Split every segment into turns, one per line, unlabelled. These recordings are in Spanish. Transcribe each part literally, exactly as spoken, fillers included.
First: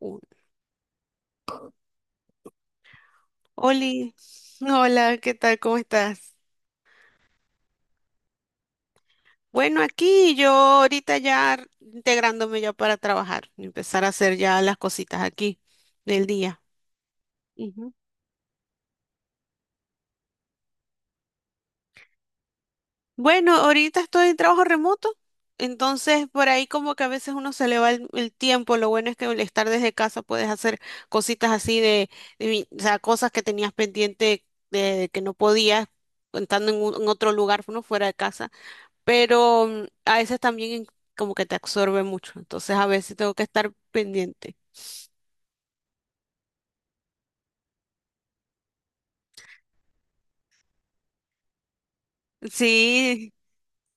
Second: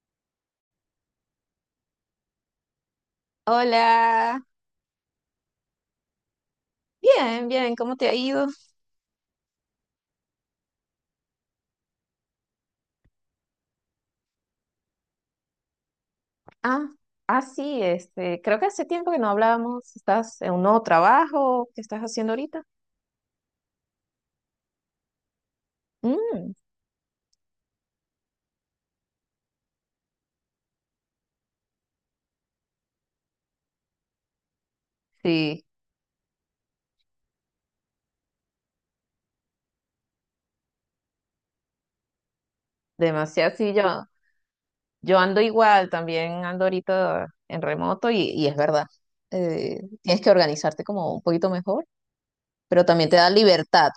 Un- Oli,
Hola,
hola, ¿qué tal? ¿Cómo estás?
bien, bien, ¿cómo te ha ido?
Bueno, aquí yo ahorita ya r- integrándome ya para trabajar, empezar a hacer ya las cositas aquí del día.
Ah, ah, sí,
Ujú.
este, creo que hace tiempo que no hablábamos. ¿Estás en un nuevo trabajo? ¿Qué estás haciendo ahorita?
Bueno, ahorita estoy en trabajo remoto, entonces por
Mm,
ahí como que a veces uno se le va el, el tiempo, lo bueno es que al estar desde casa puedes hacer cositas así de, de mi- o sea, cosas que tenías pendiente de, que no
sí,
podías, estando en, un- en otro lugar, uno fuera de casa. Pero mm, a veces también como que te absorbe mucho, entonces a veces tengo que
demasiado,
estar
sí, yo,
pendiente.
yo ando igual, también ando ahorita en remoto y, y es verdad. Eh, tienes que organizarte como un poquito mejor, pero también te da
Sí,
libertad.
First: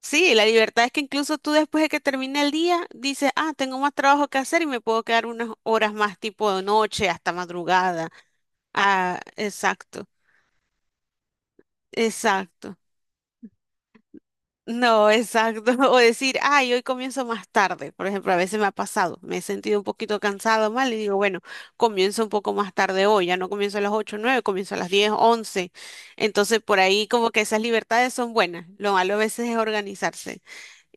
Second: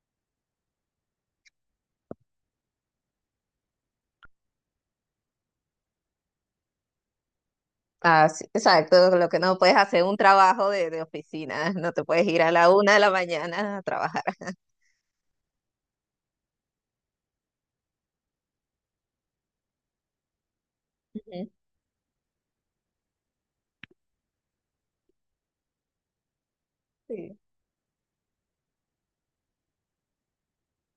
sí, la libertad es que incluso tú después de que termine el día dices, ah, tengo más trabajo que hacer y me puedo quedar unas horas más tipo de noche hasta madrugada.
Ah, sí, exacto,
Ah,
lo que no puedes hacer
exacto,
un trabajo de, de oficina, no te puedes ir a la
exacto.
una de la mañana a trabajar.
No, exacto. O decir, ay, hoy comienzo más tarde. Por ejemplo, a veces me ha pasado, me he sentido un poquito cansado mal y digo, bueno,
Ujú.
comienzo un poco más tarde hoy, ya no comienzo a las ocho nueve, comienzo a las diez once. Entonces, por ahí como
Sí.
que esas libertades son buenas. Lo malo a veces es organizarse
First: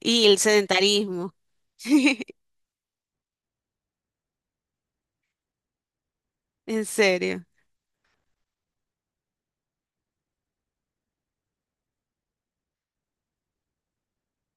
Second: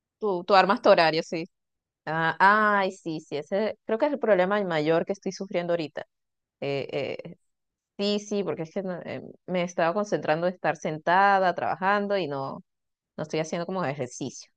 y el
Tú, tú armas tu horario,
sedentarismo.
sí. Ah, ay, sí, sí, ese creo que es el problema mayor que estoy sufriendo ahorita.
En
Eh, eh,
serio.
sí, sí, porque es que no, eh, me estaba concentrando en estar sentada, trabajando y no, no estoy haciendo como ejercicio.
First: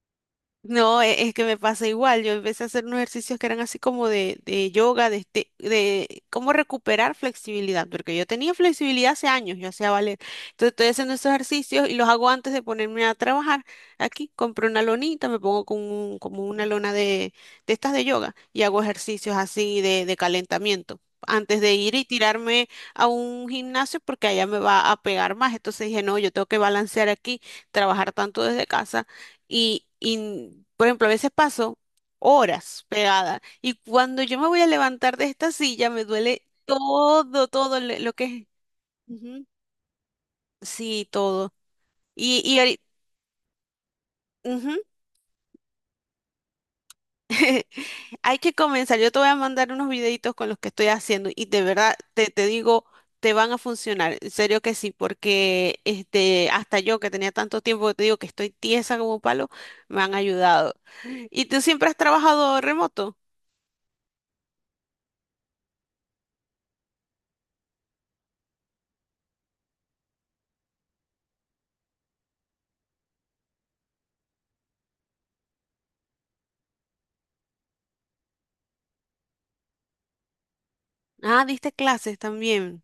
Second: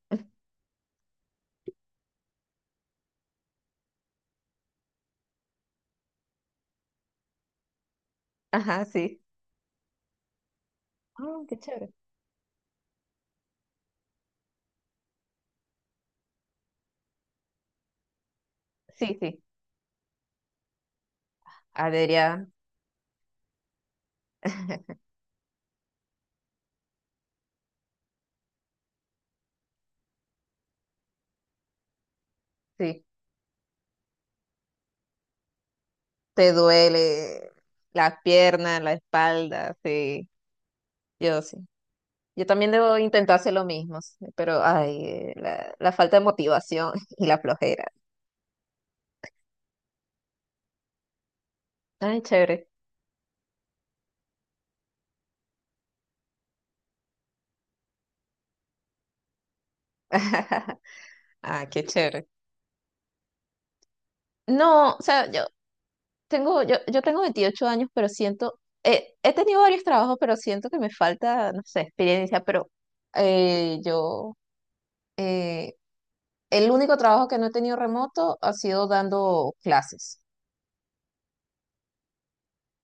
No, e- es que me pasa igual. Yo empecé a hacer unos ejercicios que eran así como de, de, yoga, de, este- de cómo recuperar flexibilidad, porque yo tenía
Ajá,
flexibilidad
sí.
hace años, yo hacía ballet. Entonces estoy haciendo esos
Ah, qué
ejercicios
chévere.
y los hago antes de ponerme a trabajar. Aquí compro una lonita, me pongo con un- como una lona de, de estas de yoga y hago
Sí,
ejercicios
sí.
así de, de calentamiento. Antes de ir y
Adrián,
tirarme a un gimnasio porque allá me va a pegar más. Entonces dije, no, yo tengo que balancear aquí, trabajar tanto desde casa y, y, por ejemplo, a veces paso horas
sí.
pegada y cuando yo me voy a levantar de esta silla me duele
Te
todo,
duele
todo le- lo
las
que es.
piernas, la
Ujú.
espalda, sí.
Sí,
Yo
todo.
sí.
Y,
Yo
y
también
ahori-
debo intentar hacer lo mismo, sí, pero
ujú,
ay, eh, la, la falta de motivación y la flojera.
Hay que comenzar. Yo te voy a mandar unos videitos con los que estoy haciendo y de verdad
Ay,
te, te
chévere.
digo, te van a funcionar. En serio que sí, porque este, hasta yo que tenía tanto tiempo que te digo que estoy tiesa como un palo, me han ayudado. ¿Y tú
Ah, qué
siempre has
chévere.
trabajado remoto?
No, o sea, yo tengo, yo, yo tengo veintiocho años, pero siento, eh, he tenido varios trabajos, pero siento que me falta, no sé, experiencia, pero eh, yo, eh, el único trabajo que no he tenido remoto ha sido dando clases.
Ah, diste clases también.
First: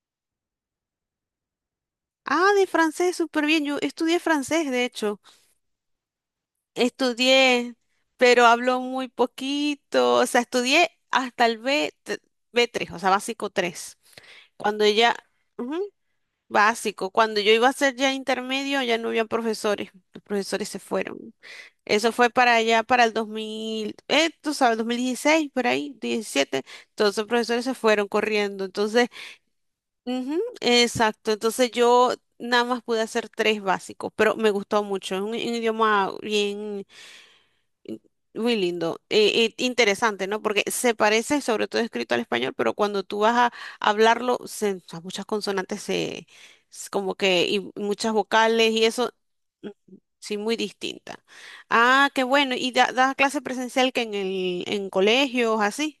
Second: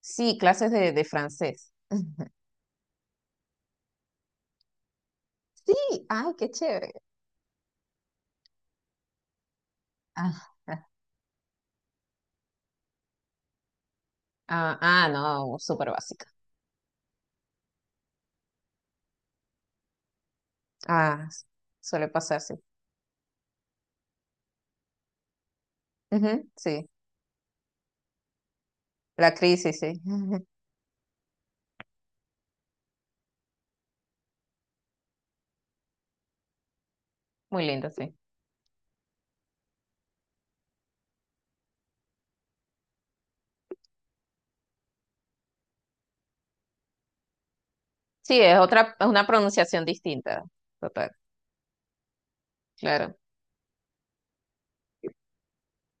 Sí, clases de, de francés.
Ah, de francés, súper bien. Yo estudié francés, de hecho.
Sí, ay, qué chévere.
Estudié, pero hablo muy poquito. O
Ah,
sea,
ah,
estudié hasta el B, t- b tres, o sea, básico tres.
ah,
Cuando
ah,
ya,
no,
ujú,
súper básica.
básico, cuando yo iba a hacer ya intermedio, ya no había profesores. Los profesores se
Ah,
fueron.
s- suele
Eso fue
pasar, sí.
para allá, para el dos mil, eh, tú sabes, dos mil dieciséis por ahí,
Ujú,
diecisiete.
sí,
Todos los profesores se fueron corriendo. Entonces,
la crisis, sí.
ujú, exacto, entonces yo nada más pude hacer tres básicos, pero me gustó mucho, es un, un idioma bien,
Muy lindo,
in-
sí.
muy lindo, eh, eh, interesante, ¿no? Porque se parece, sobre todo escrito al español, pero cuando tú vas a hablarlo, se, o sea, muchas consonantes se, s- como que, y muchas
Sí, es
vocales y
otra, es
eso,
una pronunciación
ujú, sí,
distinta.
muy
Total,
distinta. Ah, qué bueno, y da, da
claro.
clase presencial que en el, en colegios, así,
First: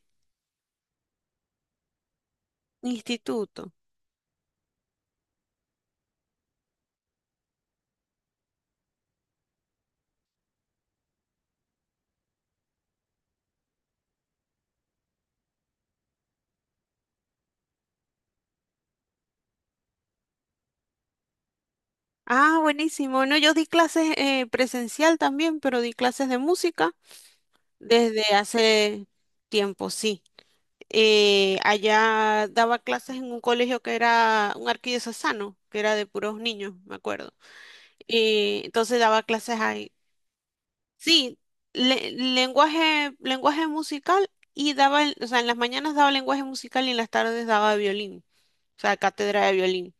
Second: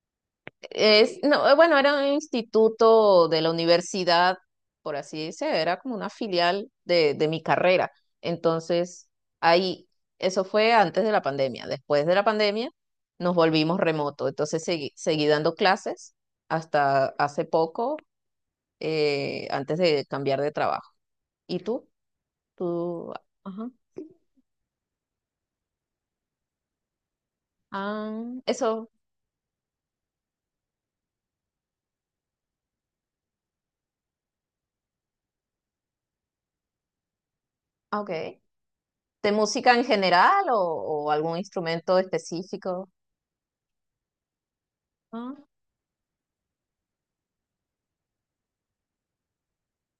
Es, no, eh, bueno, era un instituto de la
instituto.
universidad, por así decir, era como una filial de, de mi carrera. Entonces, ahí, eso fue antes de la pandemia. Después de la pandemia, nos volvimos remoto. Entonces, seguí, seguí dando clases hasta hace poco, eh, antes de cambiar de trabajo. ¿Y tú?
Ah,
¿Tú?
buenísimo. No, yo di
Ajá.
clases eh, presencial también, pero di clases de música desde
Ah, eso,
hace tiempo, sí. Eh, allá daba clases en un colegio que era un arquidiocesano, que era de puros niños, me acuerdo.
ah, ok.
Eh, entonces daba
¿De
clases
música en
ahí.
general o, o algún
Sí,
instrumento
le-
específico?
lenguaje, lenguaje musical y daba, el- o
Ah,
sea, en las mañanas daba lenguaje musical y en las tardes daba violín, o sea, cátedra de violín.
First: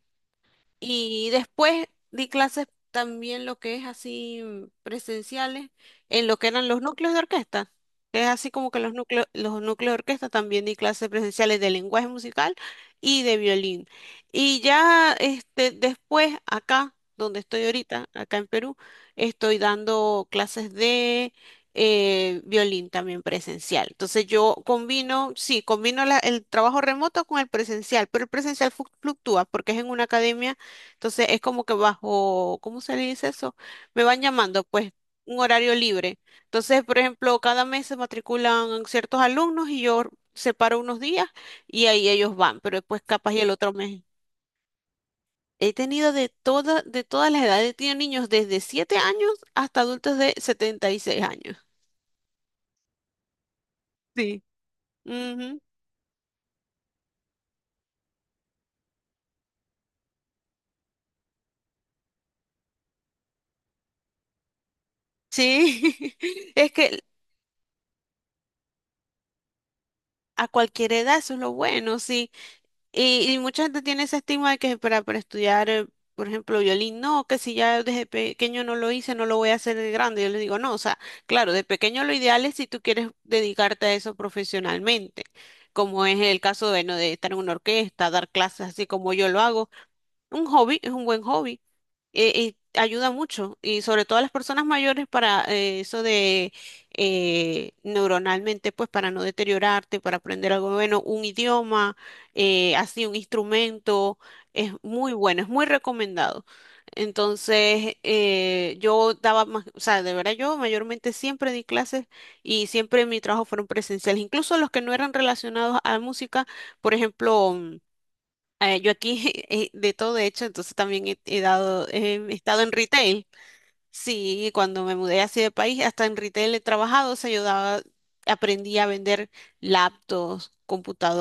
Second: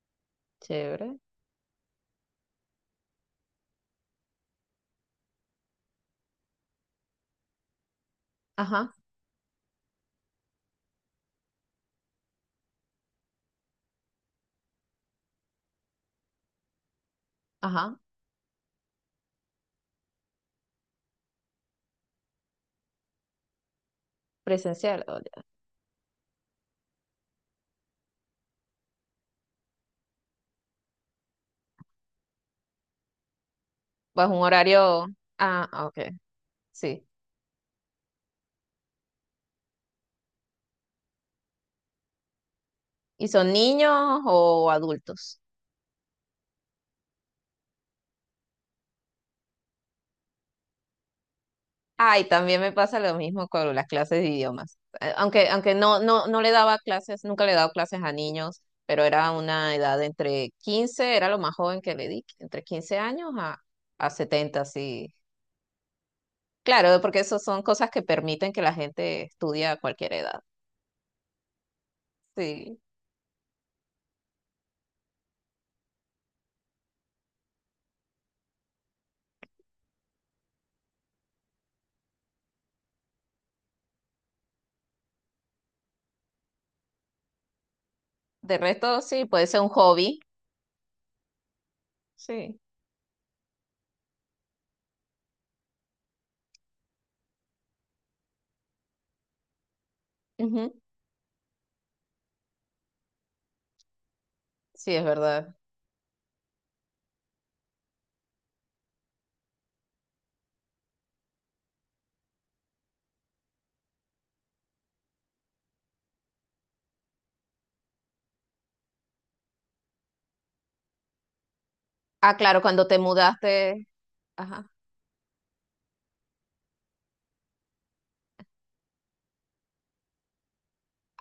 chévere.
Y después di clases también lo que es así mm, presenciales en lo que eran los núcleos de orquesta. Que es así como que
Ajá.
los núcleos, los núcleos de orquesta también di clases presenciales de lenguaje musical y de violín. Y ya este, después acá, donde estoy
Ajá,
ahorita, acá en Perú, estoy dando clases de eh, violín también presencial. Entonces yo
presencial. O
combino,
ya.
sí, combino la- el trabajo remoto con el presencial, pero el presencial fluc- fluctúa porque es en una academia, entonces es como que bajo, ¿cómo se le dice eso? Me van
Pues un
llamando, pues,
horario.
un
Ah,
horario
ah, ok,
libre. Entonces, por
sí.
ejemplo, cada mes se matriculan ciertos alumnos y yo separo unos días y ahí ellos van, pero después
¿Y
capaz y el
son
otro mes.
niños o adultos?
He tenido de toda, de todas las edades, he tenido niños desde siete años hasta adultos de setenta y seis años.
Ay, también me pasa lo mismo con las clases de
Sí.
idiomas. Eh, Aunque,
Ujú.
aunque no, no, no le daba clases, nunca le he dado clases a niños, pero era una edad de entre quince era lo más joven que le di, entre quince años a, a setenta sí.
Sí, es que
Claro, porque eso son cosas que permiten que la gente estudie a cualquier edad.
a cualquier edad eso es lo bueno, sí.
Sí.
Y, y mucha gente tiene ese estigma de que para, para estudiar, eh, por ejemplo, violín, no, que si ya desde pequeño no lo hice, no lo voy a hacer de grande. Yo les digo, no, o sea, claro, de pequeño lo ideal es si tú quieres dedicarte a eso profesionalmente, como es el caso, bueno, de estar en una orquesta, dar
De
clases así
resto,
como
sí,
yo lo
puede ser un
hago.
hobby.
Un hobby es un buen hobby eh,
Sí.
y ayuda mucho, y sobre todo a las personas mayores para eh, eso de eh, neuronalmente, pues para no deteriorarte, para aprender algo
Ujú.
bueno, un idioma, eh, así un instrumento, es
Sí, es
muy bueno, es
verdad.
muy recomendado. Entonces, eh, yo daba más, o sea, de verdad yo mayormente siempre di clases y siempre mi trabajo fueron presenciales, incluso los que no eran relacionados a música, por ejemplo eh, yo aquí eh, de todo, de hecho, entonces también he, he dado, eh, he
Ah, claro,
estado en
cuando te
retail.
mudaste,
Sí,
ajá.
cuando me mudé así de país, hasta en retail he trabajado, o sea, yo daba- aprendí a vender laptops,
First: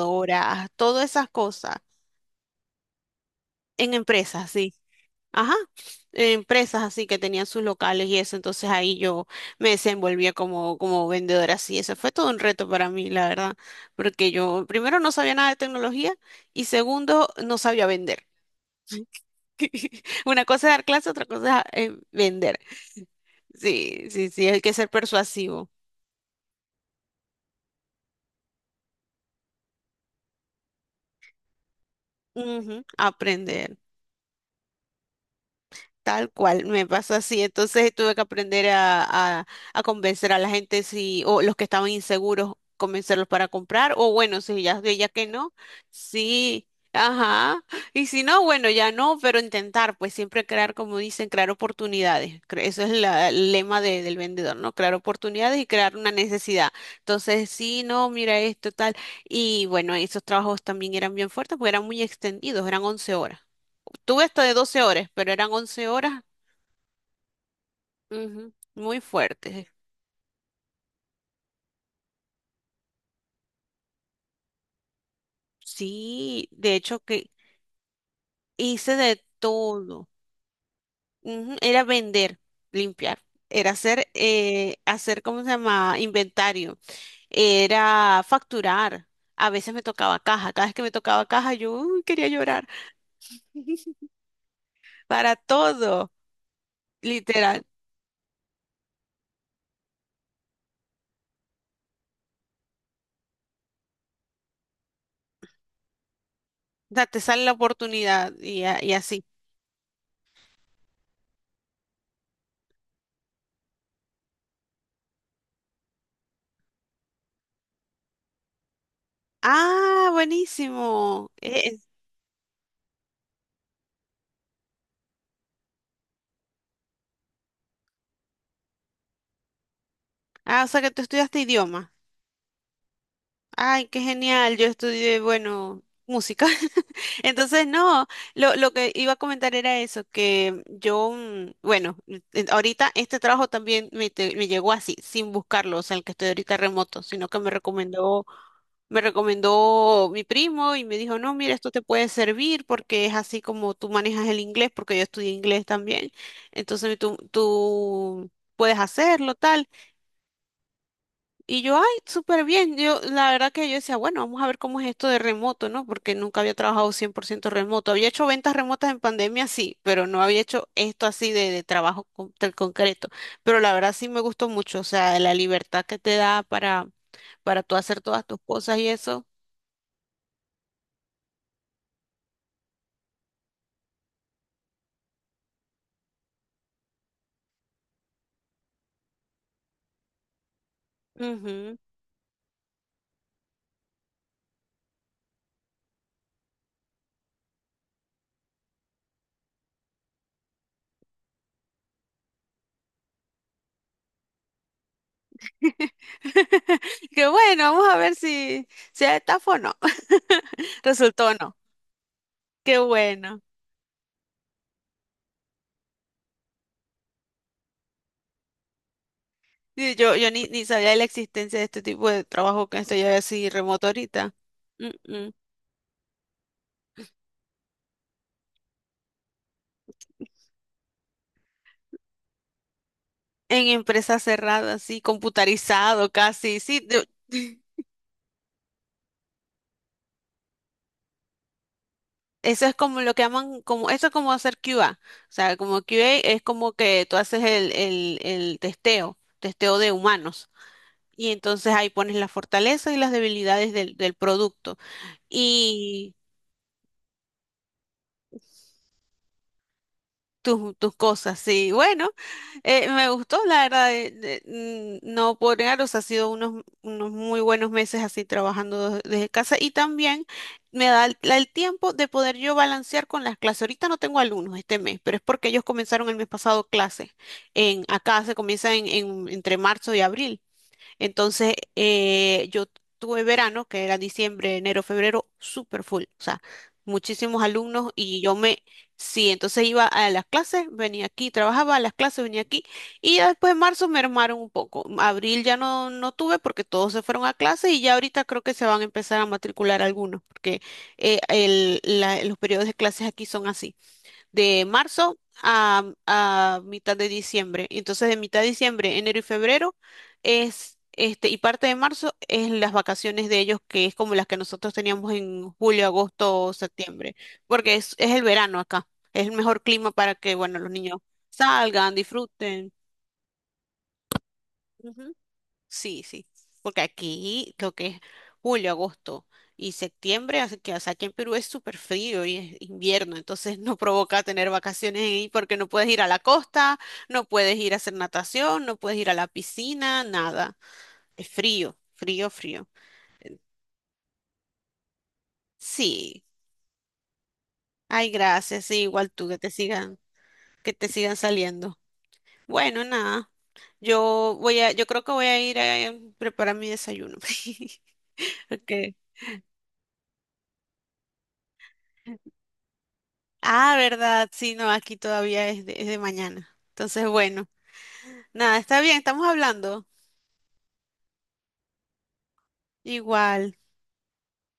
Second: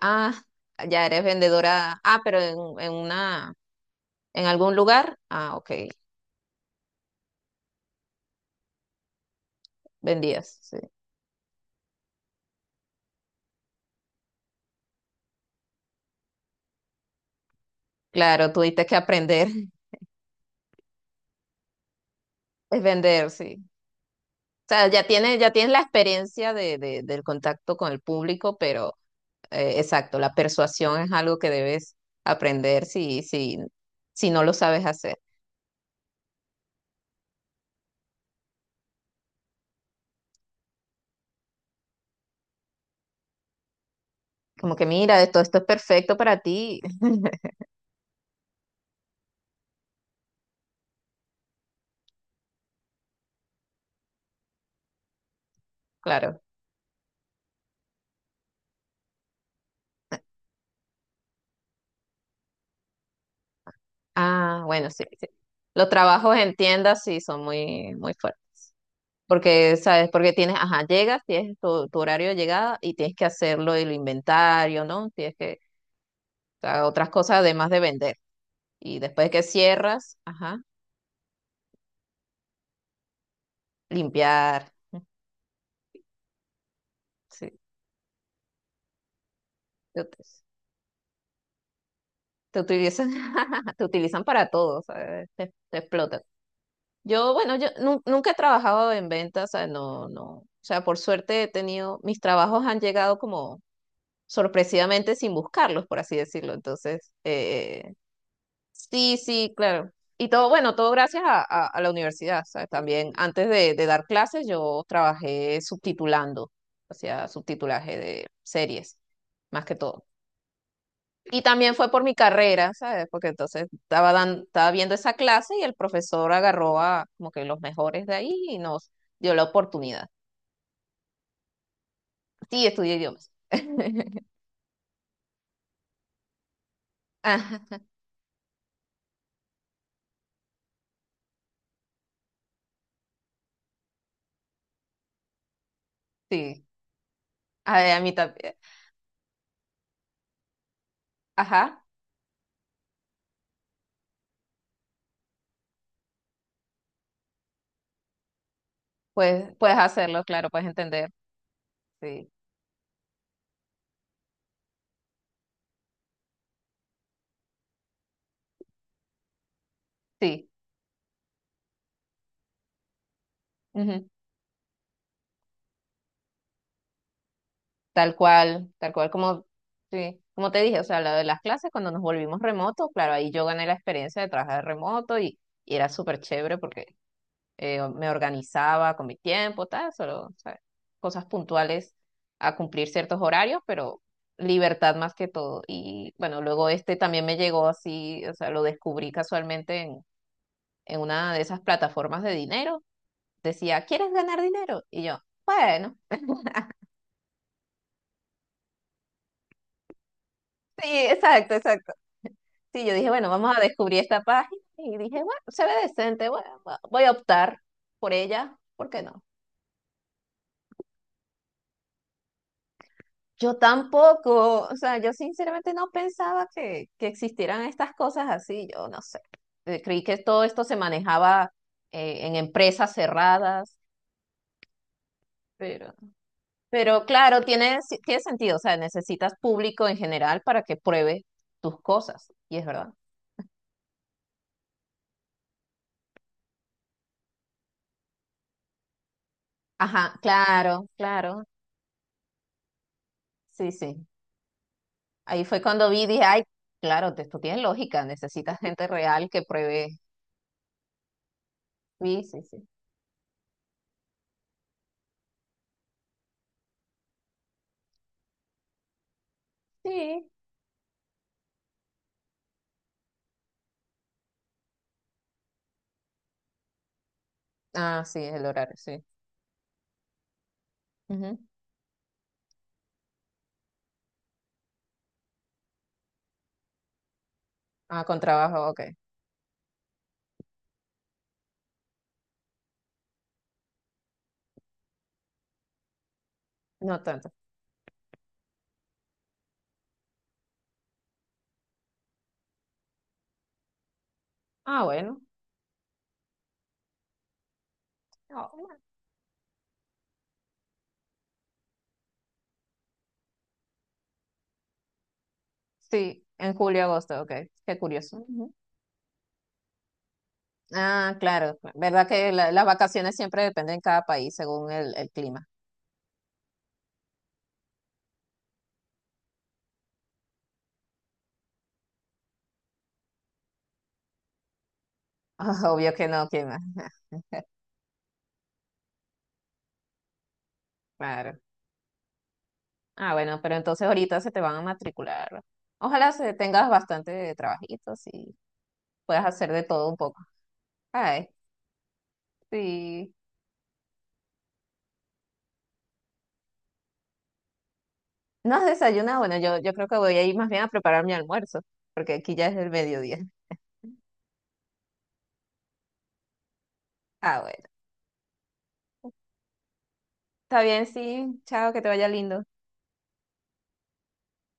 Ah,
todas
ya eres
esas cosas
vendedora. Ah, pero en, en una,
en
en
empresas, sí.
algún lugar.
Ajá,
Ah, ok,
en empresas así que tenían sus locales y eso, entonces ahí yo me desenvolvía
vendías,
como,
sí.
como vendedora, así eso fue todo un reto para mí, la verdad, porque yo primero no sabía nada de tecnología y segundo no sabía vender.
Claro, tuviste que aprender.
Una cosa es dar clase, otra cosa es eh, vender.
Es vender, sí.
Sí, sí, sí, hay
O
que
sea,
ser
ya tienes, ya
persuasivo.
tienes la experiencia de, de- del contacto con el público, pero eh, exacto, la persuasión es algo que debes
Ujú,
aprender si, si,
aprender.
si no lo sabes hacer.
Tal cual, me pasó así. Entonces tuve que aprender a, a, a convencer a la gente si, o los que estaban inseguros, convencerlos para comprar, o bueno, si
Como
ya,
que
ya
mira,
que
esto,
no,
esto es perfecto para
sí,
ti.
ajá. Y si no, bueno, ya no, pero intentar, pues siempre crear, como dicen, crear oportunidades. Cre- Eso es la- el lema de- del vendedor, ¿no? Crear oportunidades y crear una
Claro.
necesidad. Entonces, sí, no, mira esto, tal. Y bueno, esos trabajos también eran bien fuertes porque eran muy extendidos, eran once horas. Tuve hasta de
Ah,
doce
bueno, sí,
horas,
sí.
pero eran once
Los
horas
trabajos en tiendas sí son muy, muy fuertes.
Ujú, muy fuerte.
Porque, ¿sabes? Porque tienes, ajá, llegas, tienes tu, tu horario de llegada y tienes que hacerlo el inventario, ¿no? Tienes que,
Sí,
o
de
sea,
hecho
otras
que
cosas además de vender.
hice
Y
de
después que
todo.
cierras, ajá,
Ujú, era vender, limpiar, era hacer,
limpiar.
eh,
Mm,
hacer, ¿cómo se llama? Inventario,
sí,
era facturar. A veces me
te, ut-
tocaba caja. Cada vez que me tocaba caja, yo uy, quería
te
llorar.
utilizan, te utilizan para todo, ¿sabes?
Para
Te, te
todo,
explotan. Yo, bueno,
literal.
yo nu- nunca he trabajado en ventas, o sea, no, no. O sea, por suerte he tenido, mis trabajos han llegado como sorpresivamente sin buscarlos, por así decirlo.
O sea,
Entonces,
te sale la
eh,
oportunidad y, a- y
sí,
así.
sí, claro. Y todo, bueno, todo gracias a, a- a la universidad, ¿sabes? También antes de, de dar clases yo trabajé subtitulando, hacía subtitulaje de series, más que todo.
Ah, buenísimo.
Y también
Eh,
fue por mi carrera, ¿sabes? Porque entonces estaba, dan- estaba viendo esa clase y el profesor agarró a como que los mejores de ahí y nos dio la oportunidad.
ah, o sea que tú estudiaste idioma.
Sí, estudié idiomas.
Ay, qué genial. Yo estudié, bueno, música. Entonces,
Ajá,
no, lo, lo que iba a comentar era eso, que yo, mm, bueno, eh, ahorita este trabajo también me, te- me llegó así, sin buscarlo, o sea, el que estoy ahorita
sí,
remoto, sino que me
a, a mí
recomendó,
también.
me recomendó mi primo y me dijo, no, mira, esto te
Ajá.
puede servir porque es así como tú manejas el inglés, porque yo estudié inglés también. Entonces, tú, tú puedes hacerlo,
Pues,
tal.
puedes hacerlo, claro, puedes entender.
Y yo, ay,
Sí,
súper bien. Yo, la verdad que yo decía, bueno, vamos a ver cómo es esto de remoto, ¿no? Porque nunca había trabajado cien por ciento remoto. Había hecho ventas remotas en pandemia, sí, pero no había
sí,
hecho esto así de, de trabajo con- tan concreto. Pero la verdad
ujú.
sí me gustó mucho, o sea, la libertad que te da para, para tú hacer
Tal
todas tus
cual,
cosas y
tal cual
eso.
como, sí, como te dije, o sea, lo de las clases cuando nos volvimos remoto, claro, ahí yo gané la experiencia de trabajar remoto y, y era súper chévere porque eh, me organizaba con mi tiempo, tal, solo, o sea, cosas
Ujú.
puntuales a cumplir ciertos horarios, pero libertad más que todo. Y bueno, luego este también me llegó así, o sea, lo descubrí casualmente en, en una de esas plataformas de dinero decía, ¿quieres ganar dinero? Y yo, bueno,
Qué bueno, vamos a ver si, si es estafa o no.
sí,
Resultó o
exacto,
no.
exacto.
Qué
Sí, yo dije, bueno,
bueno.
vamos a descubrir esta página y dije, bueno, se ve decente, bueno, va- voy a optar por ella, ¿por qué no?
Sí, yo yo ni, ni sabía de la existencia de este tipo de trabajo que estoy así
Yo
remoto ahorita.
tampoco, o
Mm,
sea, yo
mm.
sinceramente no pensaba que, que existieran estas cosas así, yo no sé. Eh, Creí que todo esto se manejaba eh, en empresas
En
cerradas,
empresas cerradas, así,
pero...
computarizado casi. Sí, yo-
pero claro, tiene, si- tiene sentido, o sea, necesitas público en general para que pruebe tus cosas, y es
eso es
verdad.
como lo que llaman, como, eso es como hacer Q A. O sea, como Q A es como que tú haces el, el, el testeo, testeo de
Ajá,
humanos.
claro,
Y
claro,
entonces ahí pones las fortalezas y las
sí,
debilidades del,
sí.
del producto.
Ahí fue cuando vi, dije, ay, claro, te- esto tiene lógica, necesitas gente real que pruebe.
Tus, tus cosas, sí. Bueno,
Sí, sí, sí.
eh, me gustó, la verdad, de- de- mm, no por negar, o sea, ha sido unos, unos muy buenos meses así trabajando de- desde casa y también
Sí.
me da el, la- el tiempo de poder yo balancear con las clases. Ahorita no tengo alumnos este mes, pero es porque ellos comenzaron el mes pasado clases. En,
Ah, sí,
acá se
es el
comienza
horario,
en,
sí.
en- entre marzo y abril.
Ujú.
Entonces, eh, yo tuve verano, que era diciembre, enero, febrero, súper full, o sea, muchísimos alumnos
Ah,
y
con
yo me,
trabajo, ok.
sí, entonces iba a las clases, venía aquí, trabajaba a las clases, venía aquí y ya después en marzo me armaron un poco. Abril ya no, no tuve porque todos se
No
fueron
tanto.
a clases y ya ahorita creo que se van a empezar a matricular algunos, porque eh, el- la- los periodos de clases aquí son así de
Ah,
marzo
bueno.
a, a mitad de diciembre. Entonces, de mitad de
Ah, bueno.
diciembre, enero y febrero es este, y parte de marzo es las vacaciones de ellos, que es como las que nosotros teníamos en julio,
Sí,
agosto,
en julio,
septiembre,
agosto, ok.
porque
Qué
es, es
curioso.
el
Ujú.
verano acá. Es el mejor clima para que, bueno, los niños
Ah, claro,
salgan,
verdad que la- las
disfruten.
vacaciones siempre dependen de cada país según el, el clima.
Sí, sí, porque aquí lo que es julio, agosto y septiembre, hace que, o sea, aquí en Perú es súper frío y es invierno, entonces no provoca tener vacaciones ahí porque no puedes
Obvio
ir a
que
la
no, clima.
costa, no puedes ir a hacer natación, no puedes ir a la piscina, nada. Es
Claro.
frío, frío, frío.
Ah, bueno, pero entonces ahorita se te van a matricular. Ojalá
Sí,
se tengas bastante trabajitos
ay,
y
gracias, sí, igual
puedas
tú que te
hacer de todo un
sigan,
poco.
que te sigan
Ay,
saliendo. Bueno,
sí.
nada. Yo voy a, yo creo que voy a ir a preparar mi desayuno.
¿No has
Porque
desayunado? Bueno, yo, yo creo que voy a ir más bien a preparar mi almuerzo, porque aquí ya es el mediodía.
ah, verdad, sí, no, aquí todavía es de, es de mañana. Entonces,
Ah,
bueno,
bueno.
nada, está bien, estamos hablando.
Está bien, sí. Chao, que te vaya lindo.
Igual.